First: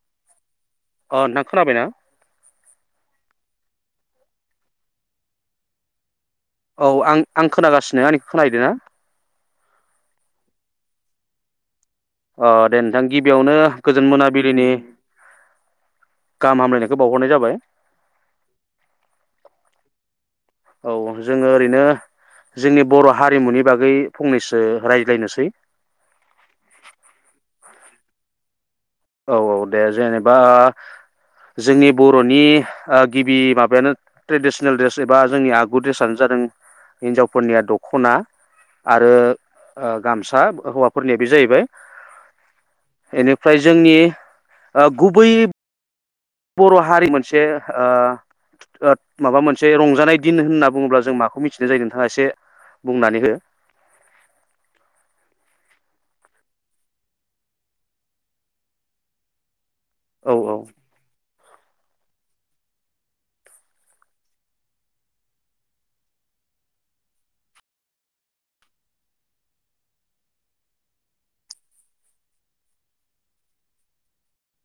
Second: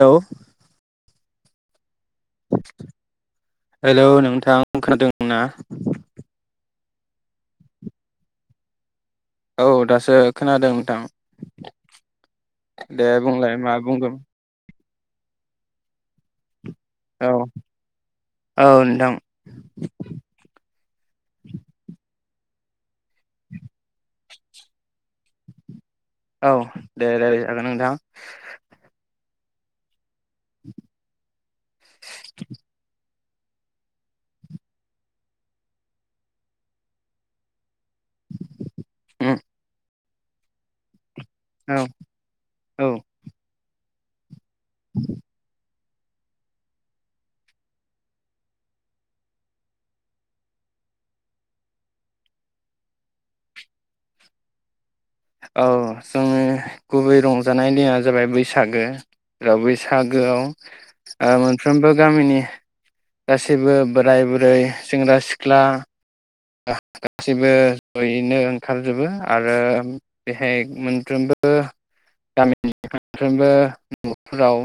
Hello. अ नोंथां खोनाबायना? हेलौ नोंथां खोनादों ना? औ आं आं खोनागासिनो आंनिखौ खोनाहैदो ना? औ दासो खोनादों नोंथां। अ दे नोंथां बुंलाय गिबियावनो मा गोजोन बुंगोन मोनाबिलिनि गाहाम हामलायनायखौ खौ औ बावहरनाय जाबाय। औ नोंथां औ जोङो ओरैनो जोंनि बर' हारिमुनि बागै फंनैसो रायज्लायनोसै। औ दे देे जागोन नोंथां। औ -औ -दे जेनेबा। बा जोंनि बर'नि ओ। गिबि माबायानो ट्रेडिसनेल ड्रेस एबा जोंनि आगु दड्रेसानो जादों हिनजावफोरनिया द खना आरो उम ओ। गामसा हौवा। फोरनिया बे जाहैबाय। औ औ एनिफ्राय जोंनि। ओ गुबै। बर' हारि मोनसे ओ- ओ- माबा मोनसे रंजानाय दिन होनना बुङोब्ला जों माखौ मिथिनाय जायो? नोंथाङा एसे बुंनानै हो। औ जोंनि गुबै रंजानाय दिङा जाबाय बैसागो बै औ बैसागोआव। ओ मोनफ्रोमबो गामिनि गासैबो बोराय बुरै सेंग्रा सिख्ला। गा [unintelligible] सैबो जयैनो ओंखारजोबो, आरो बेहाय मोनफ्रोमबो गामिनि मोनफ्रोमबो नखफोराव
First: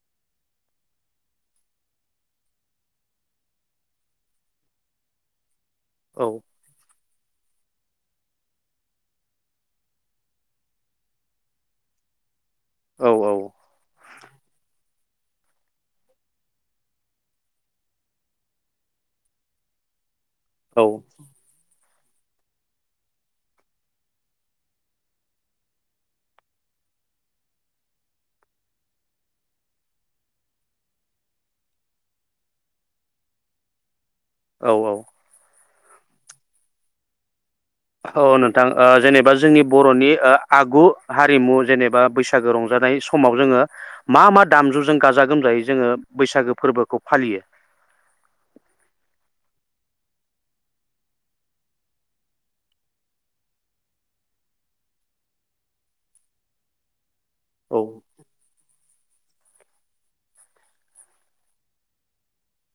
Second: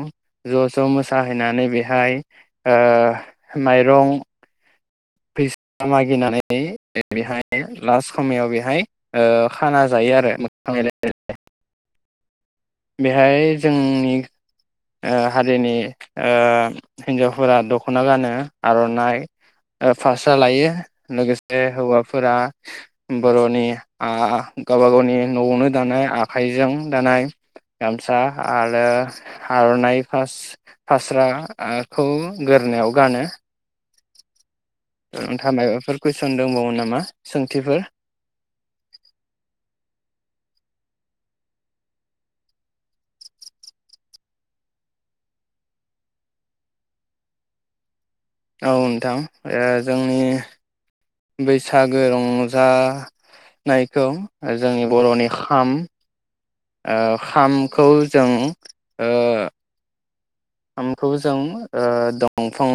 ज ज मोसाहैनानै बेहाय ओ माइरं फिस औ मागिनानै बेहाय लास्ट समाव बेहाय ओ खाना जायो आरो मोगा-मोगि। औ औ बेहाय जोंनि ओ हारिनि, ओ हिन्जावफोरा दखना गानो आरनाइ ओ फास्रा लायो औ लोगोसे हौवाफोर फोरा बरनि आ गावबा गावनि नआवनो दानाय आखाइजों दानाय गामसा आरो आरनाइ फास फास्रा आ खौ गोदोनायाव गानो। औ औ नोंथाङा मायबाफोर फोर कुइसन दंबावो नामा? सों औ नोंथां ओ जेनेबा जोंनि बरनि ओ आगु हारिमु जेनेबा बैसागो रंजानाय समाव जोङो मा मा दामजुजों गाजा गोमजायै जोङो बैसागो फोरबोखौ फालियो? औ नोंथां ओ जोंनि बैसागो रं जा नायखौ जोंनि बरनि खाम ओ औ खामखौ जों ओ खामखौ जों ओ दंफां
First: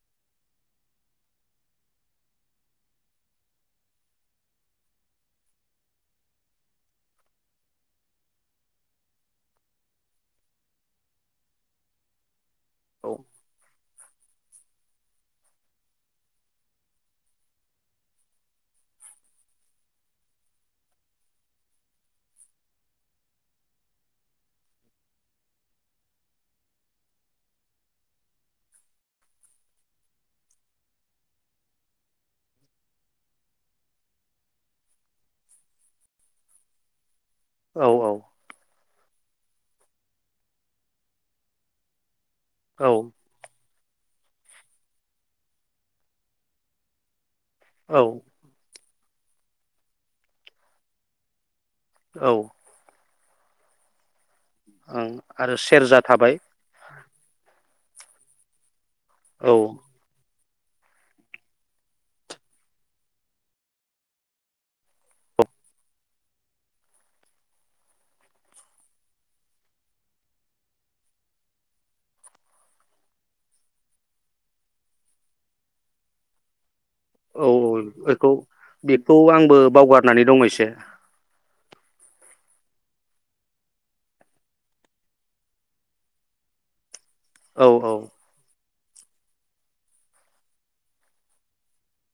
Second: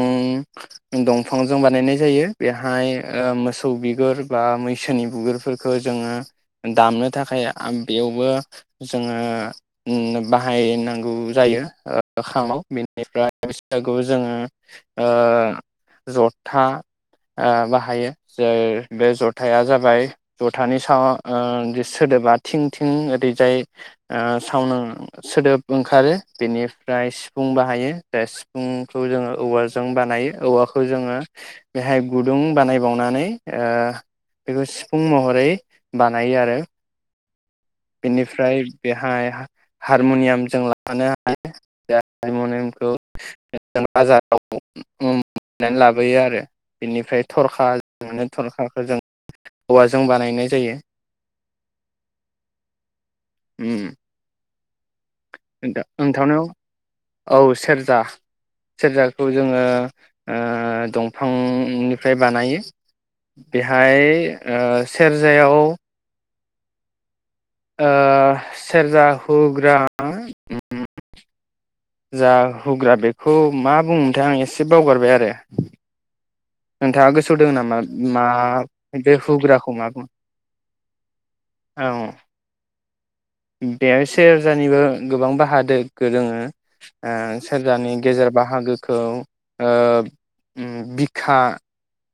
दंफांजों बानायनाय जायो, बेहाय ओ मोसौ बिगुर बा मैसोनि बिगुरफोरखौ जोङो दामनो थाखाय बेयावबो जोङो उम बाहायनांगौ जायो ओ खामाव। औ बेनिफ्राय बैसागुआव जोङो ओ जथा ओ बाहायो बे जथाया जाबाय जथानि सायाव ओ जि सोदोबा थिं थिं ओरैजाय ओ सावनो सोदोब ओंखारो। बेनिफ्राय सिफुं बाहायो, द सिफुंखौ जोङो औवाजों बानायो औवाखौ जोङो बेहाय गुदुं बानायबावनानै ओ बेखौ सिफुं महरै बानायो आरो। औ औ बिनिफ्रायाय बेहाय हाय हारमुनियाम जों लाफानो हायो‌‌। हारमनियामखौ औ [unintelligible] हेफाजाब नानै लाबोयो आरो बेनिफ्राय थरखा औ औ मे थरखाखौ जों औवाजों बानायनाय जायो औ उ आरो सेरजा थाबाय नोंथांनायाव औ सेर जा सेरजाखौ औ जोङो ओ दंफांनिफ्राय बानायो बेहाय ओ सेरजायाव ओ सेरजा हुग्रा उ जा हुग्रा बेखौ मा बुंङोमोनथाय आं एसे बावगारबाय आरो नोंथाङा गोसोआव औ दंङ नामा औ मा बेखौ बेखौ बे आंबो होग्राखौ मा बुं बावगारनानै दं एसे औ बेयाव सेरजानिबो गोबां बाहादो ग दङो ओ औ औ सोरजानि गेजेर बाहागो खौ ओ उम बिखा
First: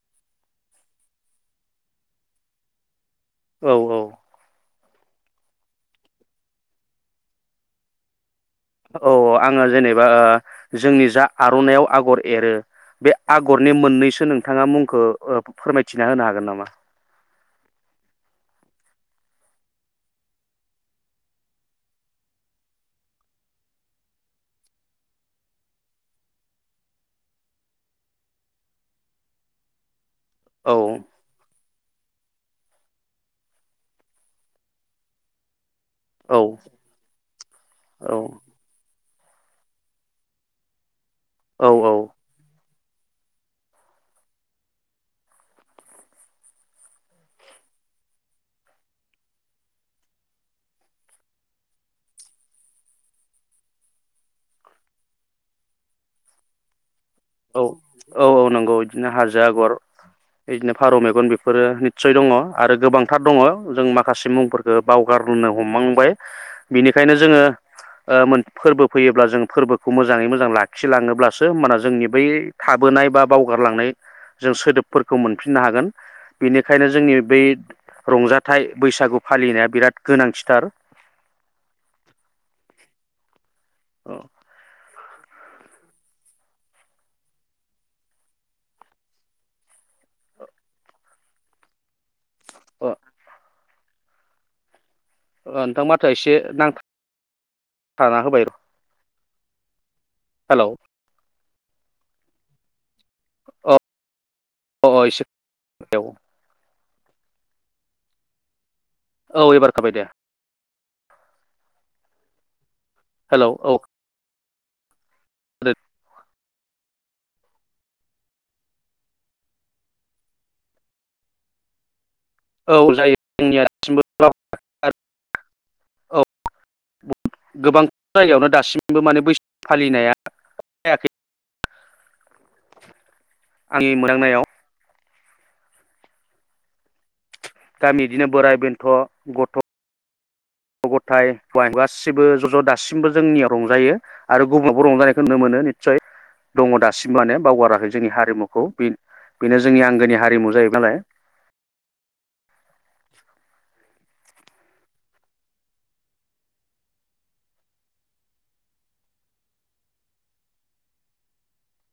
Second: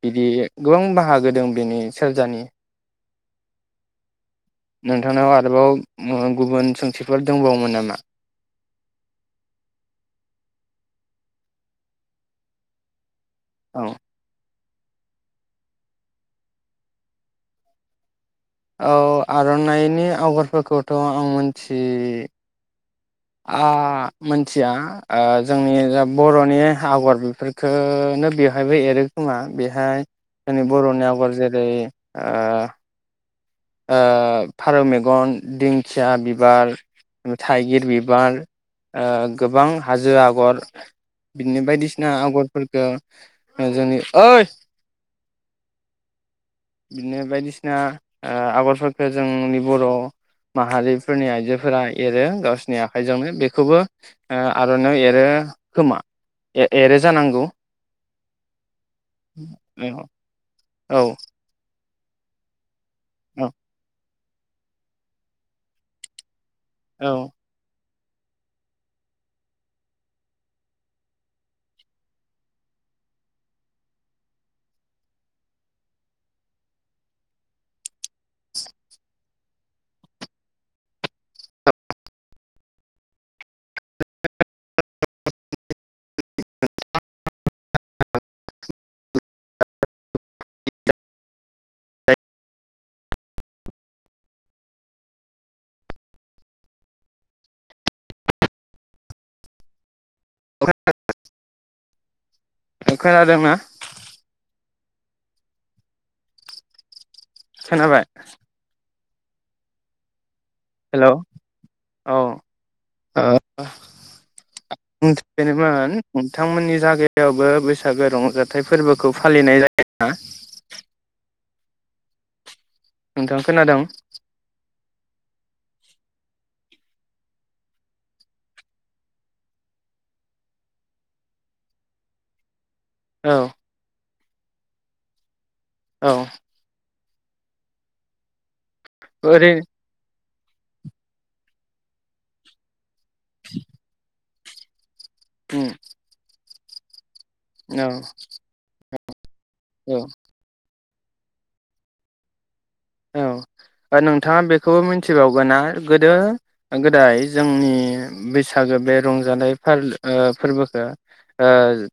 बिदि गोबां बाहागो दं बेनि सेरजानि औ औ नोंथांनाव आरोबाव गुबुन सोंथिफोर दंबावोमोन नामा औ आङो जेनेबा ओ जोंनि जा आर'नाइआव आगर एरो बे आगरनि औ मोननैसो नों थाङा मुंखो‌ ओ फोरमायथिना होनो हागोन नामा औ आर'नाइनि आवगरफोरखौथ' आं मोनथि आ मोनथिया ओ जोंनि जा बर'नि आगर बेखोनो बेवहायबो एरै खोमा बेहाय जोंनि औ बर'नि आगर जेरै ओ ओ फारौ मेगन दिं खिया औ बिबार थाइगिर औ बिबार ओ गोबां हाजो आगर बिदिनो औ बायदिसिना आगरफोर ओ जोंनि ओइ बिदिनो बायदिसिना ओ आगरफोरखो जोंनि बर' माहारिफोरनि आइजोफोरा एरो गावसिोरनि आखाइजोंनो बेखौबो ओ आर'नायाव एरो खोमा ए-एरो औ औ औ नोंगौ बिदिनो हाजो आगर बिदिनो औ फारौ मेगन बेफोरो निस्य दङ आरो गोबां थार दङो औ जों मा खासे मुंफोरखो बावगारोनो हमांबाय औ बिनिखायनो जोङो ओ मोन फोरबो फैयोब्ला जों फोरबोखौ मोजाङै मोजां लाखिलाङोब्लासो ओमबाना जोंनि बै थाबोनाय बा बावगारलांनाय जों सोदोबफोरखौ मोनफिननो हागोन बेनिखायनो जोंनि बै रंजाथाइ बैसागु फालिनाया बिराद गोनांथिथार। औ । [unintelligible] अ ओ नोंथां माथोआ एसे नां थाना होबाय र' हेलौ खोनादोंना? अ अ औ एसे [unintelligible] खोनाबाय औ एबारखाबाय दे हेलौ औ हेलौ औ [unintelligible] जेनेबा [unintelligible] नोंथांमोननि जागायावबो बैसागो रंजाथाइ फोरबोखौ फालिनाय जायोना? औ जायो नोंथां जोंनिया खोनादों सिमबो [unintelligible] औ ब गोबां जायगायावनो दासिमबो माने बैसागु फालिनाया जायाखै। औ आंनि मो दांनायाव । औ । गामि बिदिनो बोराय बेन्थ' ओरै गथ' थ' गथाय फ्रा गासिबो ज'ज' दा सिमबो जोंनियाव रंजायो। आरो गुबुन [unintelligible] होननो मोनो नितसय दङ दासि [unintelligible] औ बावगाराखै जोंनि हारिमुखौ बिन बेनो जोंनि औ आंगोनि हारिमु जाहैबाय नालाय औ दा नोंथाङा बेखौ मिथिबावबायना गोदो गोदाय जोंनि बैसागो बे रंजानाय फाल ओ फोरबोखो। ओ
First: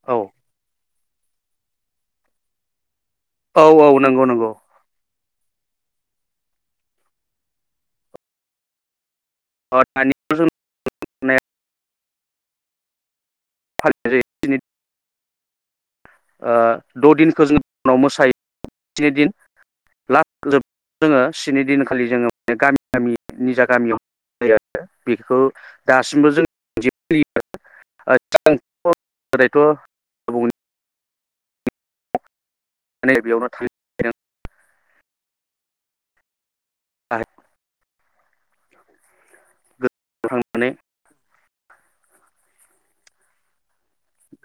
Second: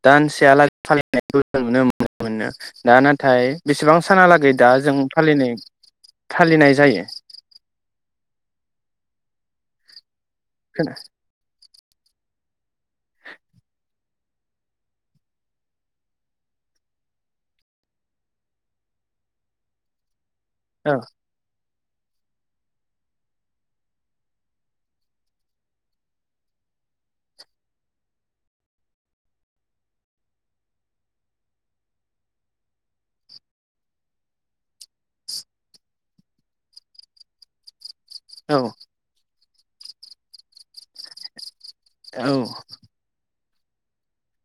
औ दानसेआ लागै फालि [unintelligible] नुनो मो न मोननो। दा नाथाय औ बेसेबां औ नंगौ नंगौ सानहालागै दा जों फालिनाय फालिनाय जायो। अ दानि। खोना ओ जायो [unintelligible] ओ द' दिनखौ जों [unintelligible] उनाव मोसायो [unintelligible] स्नि दिन ला फोजोब औ जोङो स्नि दिनख खालि जोङो [unintelligible] गामि गामि निजा गामियाव [unintelligible] बेखौ दासिमबो जों सोलियो [unintelligible] माने बेयावनो [unintelligible] [unintelligible] औ थांनानै औ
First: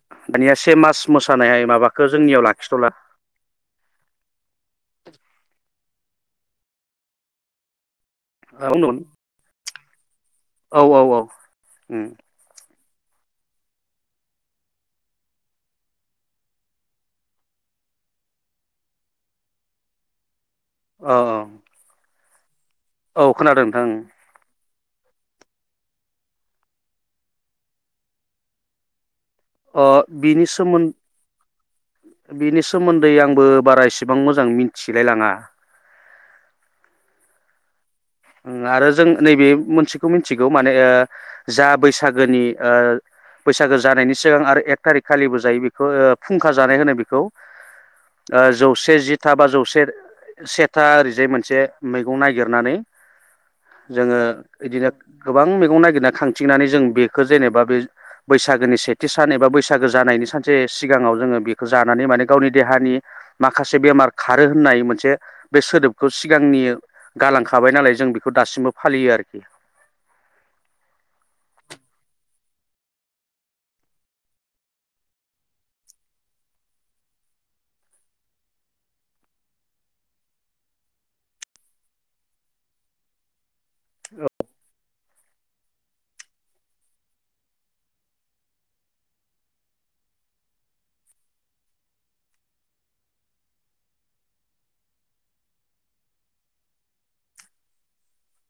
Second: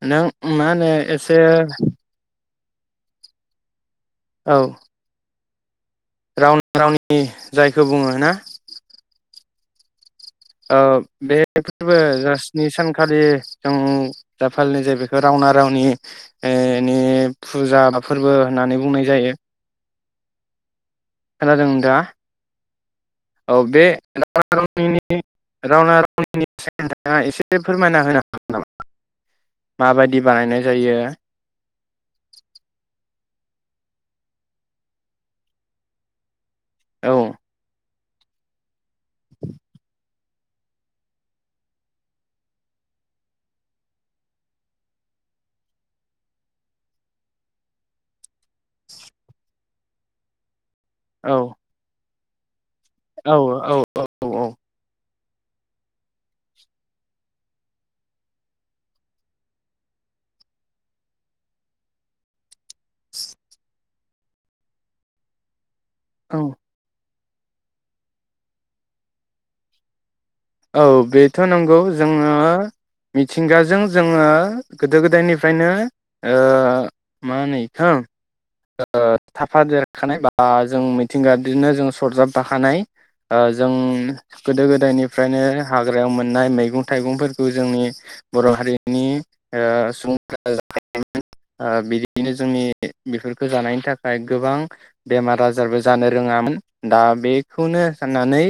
नों दानिया मा से होनो मास एसे मोसानाय माबाखो जोंनियाव लाखि खि थला औ रावनि रावनि जायखो बुङो ना उन उन औ बे फोरबो उम जा स्नि सानखा आ खालि जों जा फालिनाय जायो बेखौ रावना रावनि फुजा बा फोरबो होननानै बुंनाय जायो। औ खोनादों दा औ खोनादों बे नोंथां [unintelligible] [unintelligible] एसे फोरमायना होनो हागोन नामा? अ माबायदि बिनि बानायनाय सोमोन जायो? बिनि सोमोन्दै आंबो बारा इसेबां मोजां मिथिलायलाङा। औ आरो ज जों नैबे मोनसे खौ मोनथिगौ माने, जा बैसागोनि बैसागो जानायनि सिगां आरो एक थारिख खालिबो जायो बेखौ फुंखा जानाय होनो बेखौ। जौसे जिथा बा जौसे से था ओरैजाय औ मोनसे मै खौ ननायागिरनानै औ औ जोङो औ इदिनो गोबां मैगं नागिरना खांथिंनानै जों बेखौ जेनेबा बे बैसागोनि सेथि सान एबा बैसागो जानायनि सानसे सिगाङाव जोङो बेखौ जानानै माने गावनि देहानि माखासे बेमार खारो होननाय मोनसे बे सोदोब खौ औ सिगांनि गालांखा थाबाय नालाय जों बेखौ दासिमबो फालियो आरोखि। औ बेथ' नंगौ। जोङो मिथिंगाजों जोङो गोदो गोदायनिफ्रायनो, मा होनो बेखौ? थाफा देरखानाय बा जों मिथिंगाजोंनो जों सरजाब फाखानाय। जों गोदो गोदायनि फ्रायनो हाग्रायाव मोननाय मैगं थाइगंफोरखौ जोंनि बर' हारिनि सुबुंफोरा बिदिनो जोंनि बेफोरखौ जानायनि थाखाय गोबां बेमार आजारबो जानो रोङामोन दा बेखौनो साननानै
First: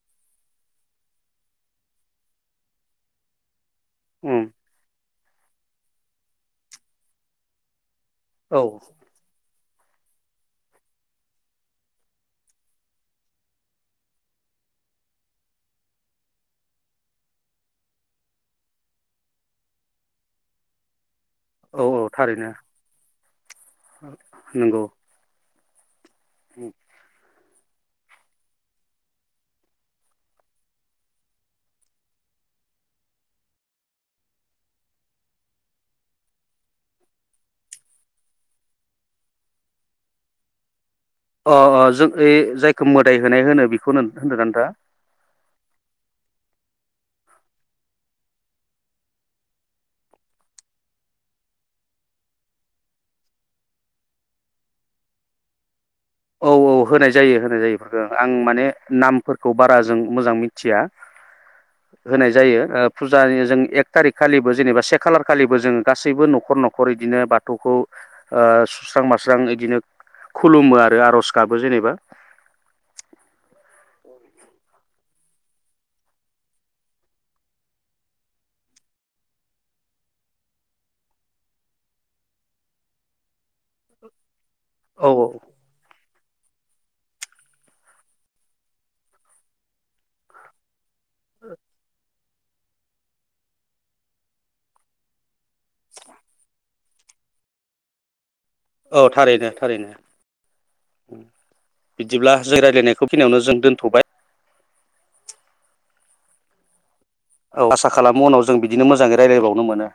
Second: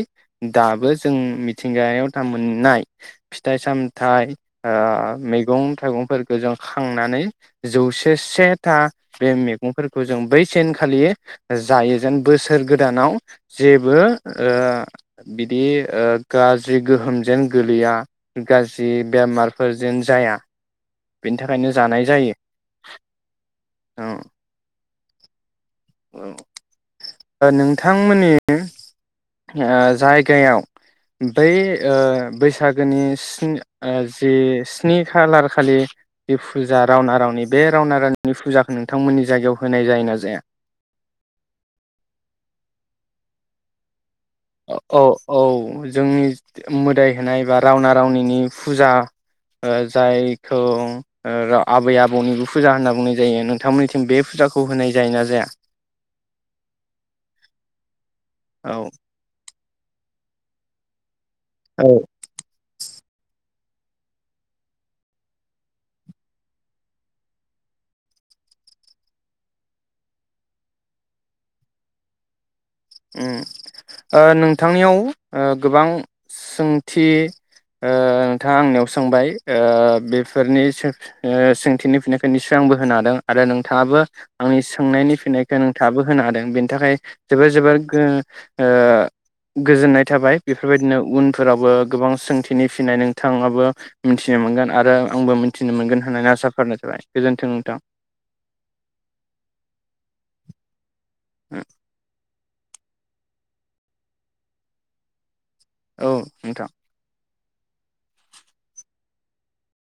दाबो जों मिथ थिंगायाव थाम मोननाय फिथाइ साम थाइ उम ओ मैगं थाइगंफोरखौ जों खांनानै जौसे से औ था बे मेग गंफोरखौ जों बै सेनखालि जायो जेन बोसोर गोदानाव जेबो ओ बिदि ओ गाज्रि गोहोमजों गोलैया गाज्रि बेमारफोरजों जाया। बेनि थाखायनो औ जानाय औ जायो थारैनो औ। नंगौ औ ओ नों। थांमोननि। ओ जायगायाव बै ओ बैसागोनि स्नि ओ जि स्नि खालार खालि जि फुजा रावना रावनि बे रावना रावनिनि फुजाखौ नोंथांमोननि जायगायाव होनाय जायो ना जाया। अ अ जों ओ जायखौ मोदाय होनाय होनो बेखौनो होनदोंना नोंथाङा [unintelligible] जोंनि मोदाय होनाय बा रावना रावनिनि फुजा ओ जायखौ ओ आबै आबौनिबो फुजा होनना बुंनाय जायो नोंथांमोननिथिं बे फुजाखौ होनाय जायो ना जाया। औ औ होनाय जायो होनाय जायो इफोरखौ आं माने औ नामफोर खौ बारा जों मोजां मिथिया। औ होनाय जायो ओ फुजानि जों एक थारिख खालिबो जेनेबा से खालार खालिबो जोङो गासैबो न'खर न'खर इदिनो बाथौखौ ओ सुस्रां मास्रां इदिनो खुलुमो ओ आर'ज गाबो जेनेबा। उम ओ नोंथांनियाव ओ गोबां सोंथि ओ नोंथाङा आंनियाव सोंबाय ओ बेफोरनि सो ओ सोंथिनि फिनायखौ निसय आंबो होनो हादों आरो नोंथाङाबो। आंनि औ सोंनायनि औ फिनायखौ नोंथाङाबो होनो हादों। बेनि थाखाय जोबोर जोबोर। गो ओ गोजोननाय थाबाय बेफोरबायदिनो। उनफोराबो गोबां सोंथि। नि फिनाय नोंथाङाबो मोनथिनो मोनगोन आरो आंबो थिनो मोनगोन होननानै आसा फारिनाय थाबाय। गोजोन्थों नोंथां। औ थारैनो थारैनो। बिदिब्ला। जों रायलायनायखौ बेखिनियावनो जों दोन्थ'बाय। औ नोंथां। औ आसा खालामो उनाव जों बिदिनो मोजाङै रायजलायबावनो मोनो।